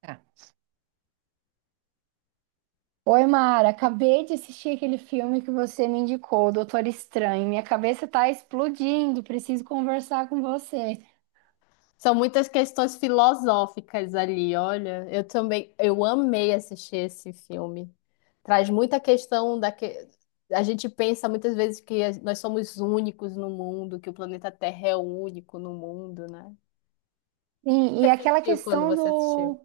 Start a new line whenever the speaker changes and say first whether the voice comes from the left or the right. right: Tá. Oi, Mara, acabei de assistir aquele filme que você me indicou, Doutor Estranho. Minha cabeça tá explodindo, preciso conversar com você.
left: São muitas questões filosóficas ali, olha. Eu também, eu amei assistir esse filme. Traz muita questão da que a gente pensa muitas vezes que nós somos únicos no mundo, que o planeta Terra é o único no mundo, né? O
right: Sim,
left: que
right: e
left: você
right: aquela
left: sentiu quando você assistiu?
right: do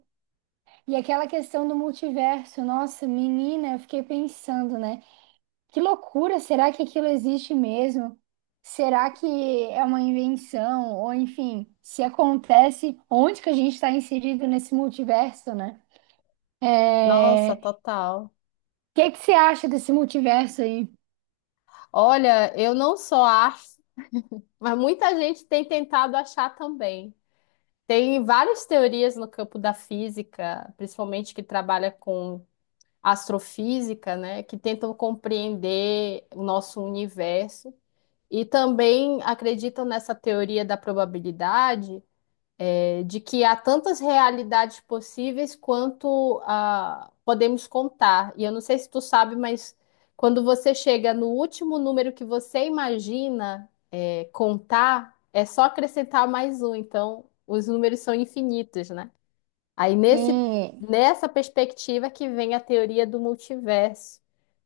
right: e aquela questão do multiverso, nossa, menina, eu fiquei pensando, né? Que loucura, será que aquilo existe mesmo? Será que é uma invenção? Ou enfim, se acontece, onde que a gente está inserido nesse multiverso, né? É...
left: Nossa,
right: O
left: total.
right: que que você acha desse multiverso aí?
left: Olha, eu não só acho, mas muita gente tem tentado achar também. Tem várias teorias no campo da física, principalmente que trabalha com astrofísica, né, que tentam compreender o nosso universo e também acreditam nessa teoria da probabilidade, de que há tantas realidades possíveis quanto podemos contar. E eu não sei se tu sabe, mas quando você chega no último número que você imagina contar, é só acrescentar mais um. Então, os números são infinitos, né? Aí nesse,
right: Sim.
left: nessa perspectiva que vem a teoria do multiverso,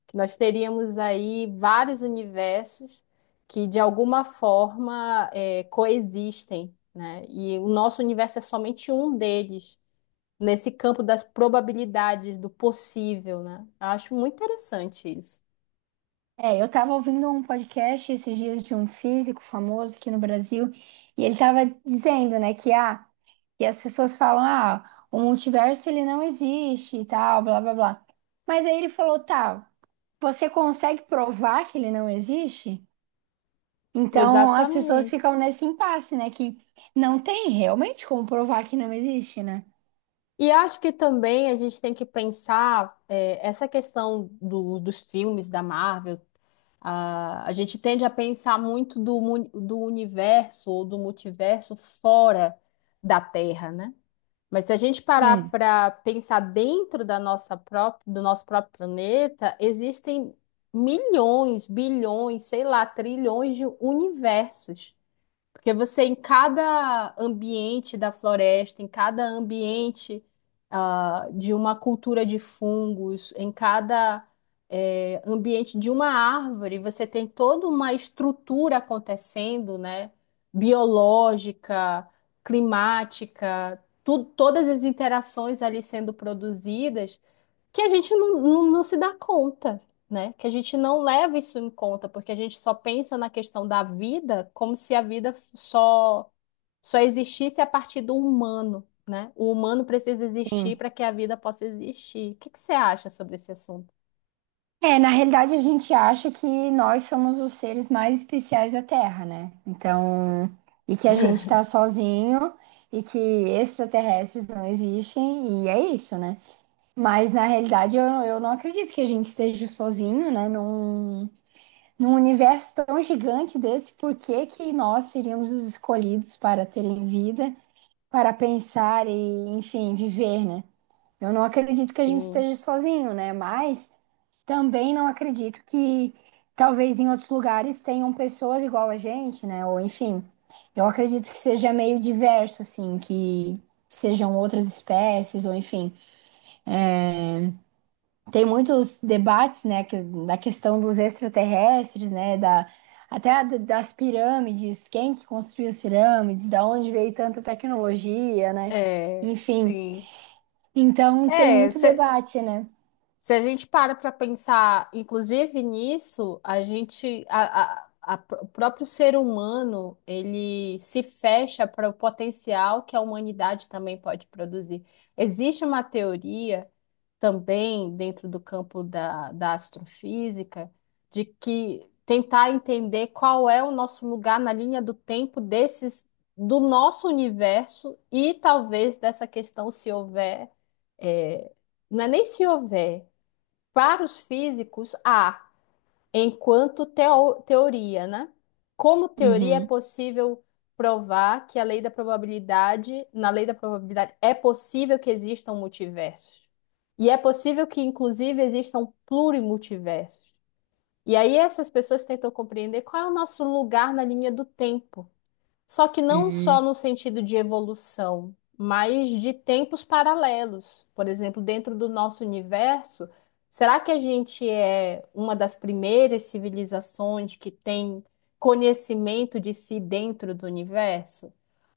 left: que nós teríamos aí vários universos que de alguma forma coexistem, né? E o nosso universo é somente um deles, nesse campo das probabilidades, do possível, né? Eu acho muito interessante isso.
right: É, eu estava ouvindo um podcast esses dias de um físico famoso aqui no Brasil, e ele estava dizendo, né, que que as pessoas falam, ah, o multiverso ele não existe e tal, blá blá blá. Mas aí ele falou, tá, você consegue provar que ele não existe? Então as pessoas
left: Exatamente.
right: ficam nesse impasse, né, que não tem realmente como provar que não existe, né?
left: E acho que também a gente tem que pensar essa questão dos filmes da Marvel. A gente tende a pensar muito do universo ou do multiverso fora da Terra, né? Mas se a gente parar
right: Sim.
left: para pensar dentro da nossa própria, do nosso próprio planeta, existem milhões, bilhões, sei lá, trilhões de universos. Porque você, em cada ambiente da floresta, em cada ambiente, de uma cultura de fungos, em cada, ambiente de uma árvore, você tem toda uma estrutura acontecendo, né? Biológica, climática, todas as interações ali sendo produzidas que a gente não se dá conta, né? Que a gente não leva isso em conta, porque a gente só pensa na questão da vida como se a vida só existisse a partir do humano, né? O humano precisa existir
right: Sim.
left: para que a vida possa existir. O que que você acha sobre esse assunto?
right: É, na realidade a gente acha que nós somos os seres mais especiais da Terra, né? Então, e que a gente tá sozinho e que extraterrestres não existem, e é isso, né? Mas na realidade eu não acredito que a gente esteja sozinho, né? Num universo tão gigante desse, por que que nós seríamos os escolhidos para terem vida, para pensar e, enfim, viver, né? Eu não acredito que a gente
left: Sim,
right: esteja sozinho, né? Mas. Também não acredito que talvez em outros lugares tenham pessoas igual a gente, né? Ou enfim, eu acredito que seja meio diverso, assim, que sejam outras espécies, ou enfim. Tem muitos debates, né, da questão dos extraterrestres, né? Da, das pirâmides, quem que construiu as pirâmides, da onde veio tanta tecnologia, né? Enfim,
left: sim.
right: então tem
left: É,
right: muito debate, né?
left: se a gente para para pensar, inclusive nisso, a gente, a o próprio ser humano, ele se fecha para o potencial que a humanidade também pode produzir. Existe uma teoria também dentro do campo da, da astrofísica de que tentar entender qual é o nosso lugar na linha do tempo desses, do nosso universo e talvez dessa questão se houver, é, não é nem se houver. Para os físicos, há, enquanto teoria, né? Como teoria é
right: Uhum.
left: possível provar que a lei da probabilidade, na lei da probabilidade, é possível que existam multiversos. E é possível que, inclusive, existam plurimultiversos. E aí essas pessoas tentam compreender qual é o nosso lugar na linha do tempo. Só que não só no sentido de evolução, mas de tempos paralelos. Por exemplo, dentro do nosso universo, será que a gente é uma das primeiras civilizações que tem conhecimento de si dentro do universo?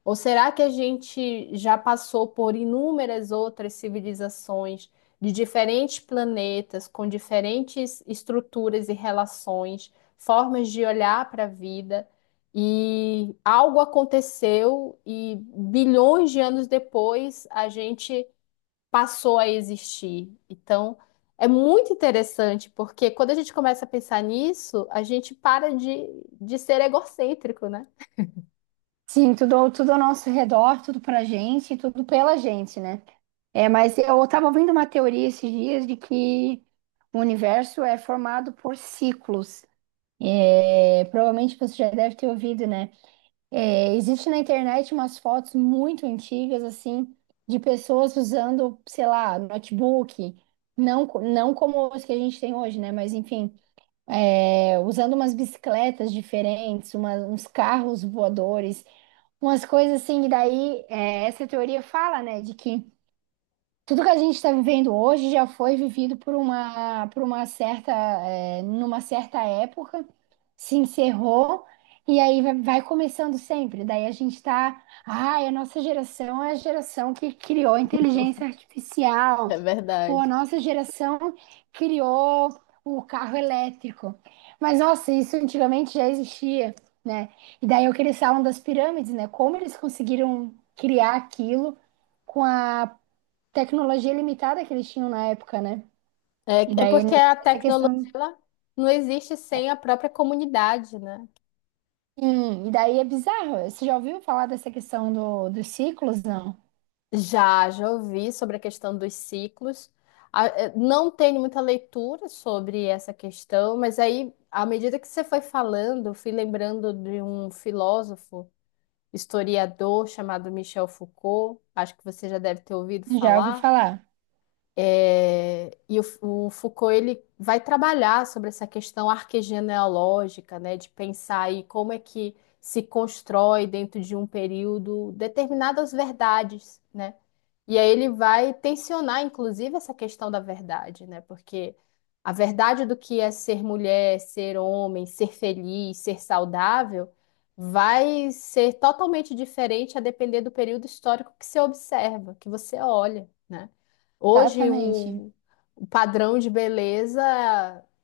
left: Ou será que a gente já passou por inúmeras outras civilizações de diferentes planetas, com diferentes estruturas e relações, formas de olhar para a vida? E algo aconteceu e bilhões de anos depois a gente passou a existir. Então, é muito interessante, porque quando a gente começa a pensar nisso, a gente para de ser egocêntrico, né?
right: Sim, tudo, tudo ao nosso redor, tudo pra gente, tudo pela gente, né? É, mas eu estava ouvindo uma teoria esses dias de que o universo é formado por ciclos. É, provavelmente você já deve ter ouvido, né? É, existe na internet umas fotos muito antigas, assim, de pessoas usando, sei lá, notebook, não, não como os que a gente tem hoje, né? Mas enfim, é, usando umas bicicletas diferentes, uns carros voadores, umas coisas assim, e daí é, essa teoria fala, né, de que. Tudo que a gente está vivendo hoje já foi vivido por uma certa, é, numa certa época, se encerrou, e aí vai começando sempre. Daí a gente está, ai, a nossa geração é a geração que criou a inteligência artificial,
left: É
right: ou a
left: verdade.
right: nossa geração criou o carro elétrico. Mas, nossa, isso antigamente já existia, né? E daí eu que eles falam das pirâmides, né? Como eles conseguiram criar aquilo com a tecnologia limitada que eles tinham na época, né? E
left: É, é
right: daí
left: porque a
right: essa
left: tecnologia
right: questão.
left: ela não existe sem a própria comunidade, né?
right: Sim, e daí é bizarro. Você já ouviu falar dessa questão do, dos ciclos? Não.
left: Já, já ouvi sobre a questão dos ciclos. Não tenho muita leitura sobre essa questão, mas aí, à medida que você foi falando, eu fui lembrando de um filósofo, historiador chamado Michel Foucault. Acho que você já deve ter ouvido
right: Já ouvi
left: falar.
right: falar.
left: E o Foucault ele vai trabalhar sobre essa questão arquegenealógica, né, de pensar aí como é que se constrói dentro de um período determinadas verdades, né? E aí ele vai tensionar, inclusive, essa questão da verdade, né? Porque a verdade do que é ser mulher, ser homem, ser feliz, ser saudável, vai ser totalmente diferente a depender do período histórico que você observa, que você olha, né? Hoje,
right: Exatamente.
left: o padrão de beleza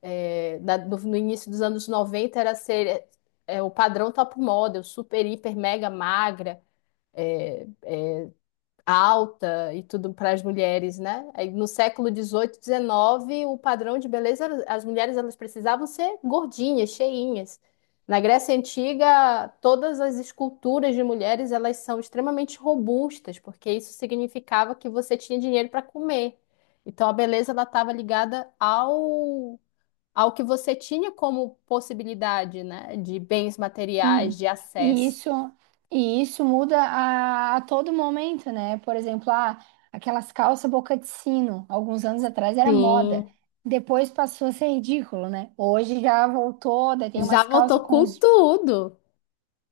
left: no início dos anos 90 era ser o padrão top model, super, hiper, mega magra é, alta e tudo para as mulheres, né? Aí, no século XVIII, XIX, o padrão de beleza, era- as mulheres elas precisavam ser gordinhas, cheinhas. Na Grécia Antiga, todas as esculturas de mulheres elas são extremamente robustas, porque isso significava que você tinha dinheiro para comer. Então a beleza ela estava ligada ao que você tinha como possibilidade, né, de bens
right: Sim.
left: materiais, de
right: E
left: acesso.
right: isso, e isso muda a todo momento, né? Por exemplo, ah, aquelas calças boca de sino, alguns anos atrás era moda.
left: Sim,
right: Depois passou a ser ridículo, né? Hoje já voltou, daí tem
left: já
right: umas calças
left: voltou
right: com
left: com
right: uns...
left: tudo.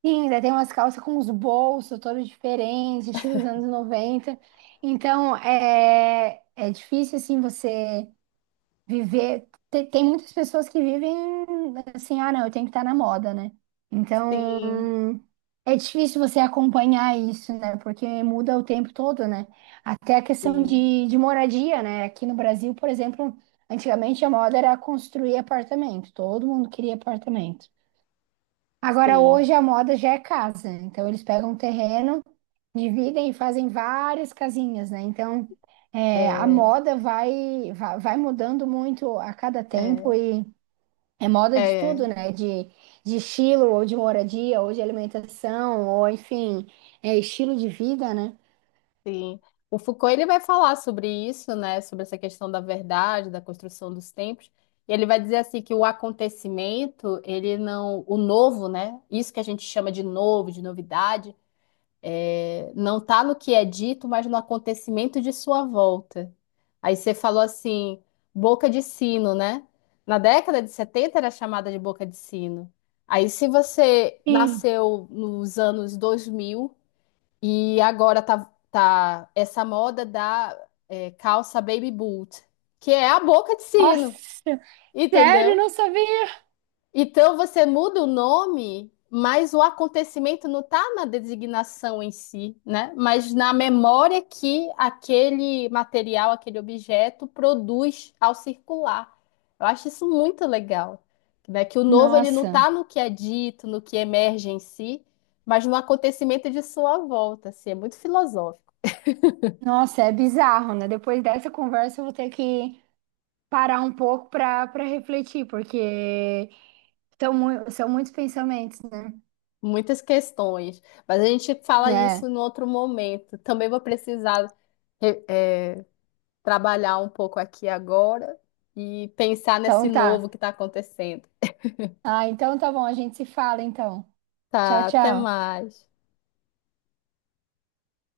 right: Sim, daí tem umas calças com os bolsos todos diferentes, estilo dos anos 90. Então, é difícil, assim, você viver... Tem, tem muitas pessoas que vivem assim, ah, não, eu tenho que estar na moda, né?
left: Sim,
right: Então, é difícil você acompanhar isso, né? Porque muda o tempo todo, né? Até a questão
left: sim,
right: de moradia, né? Aqui no Brasil, por exemplo, antigamente a moda era construir apartamento. Todo mundo queria apartamento. Agora,
left: sim.
right: hoje a moda já é casa, então eles pegam um terreno, dividem e fazem várias casinhas, né? Então, é, a
left: É,
right: moda vai mudando muito a cada tempo
left: é,
right: e é moda de tudo,
left: é,
right: né? De estilo, ou de moradia, ou de alimentação, ou enfim, é estilo de vida, né?
left: sim. O Foucault ele vai falar sobre isso, né? Sobre essa questão da verdade, da construção dos tempos. E ele vai dizer assim que o acontecimento, ele não, o novo, né? Isso que a gente chama de novo, de novidade, não está no que é dito, mas no acontecimento de sua volta. Aí você falou assim, boca de sino, né? Na década de 70 era chamada de boca de sino. Aí se você
right: Sim.
left: nasceu nos anos 2000 e agora tá essa moda da calça baby boot, que é a boca de sino,
right: Nossa, sério,
left: entendeu?
right: não sabia.
left: Então você muda o nome, mas o acontecimento não está na designação em si, né? Mas na memória que aquele material, aquele objeto produz ao circular. Eu acho isso muito legal, né? Que o novo ele não
right: Nossa,
left: está no que é dito, no que emerge em si, mas no acontecimento de sua volta. Assim, é muito filosófico,
right: Nossa, é bizarro, né? Depois dessa conversa eu vou ter que parar um pouco para refletir, porque são muitos pensamentos, né?
left: muitas questões. Mas a gente fala
right: É,
left: isso em outro momento. Também vou precisar eh, eh, trabalhar um pouco aqui e agora e pensar
right: então
left: nesse
right: tá.
left: novo que está acontecendo.
right: Ah, então tá bom, a gente se fala então. Tchau,
left: Tá, até
right: tchau.
left: mais.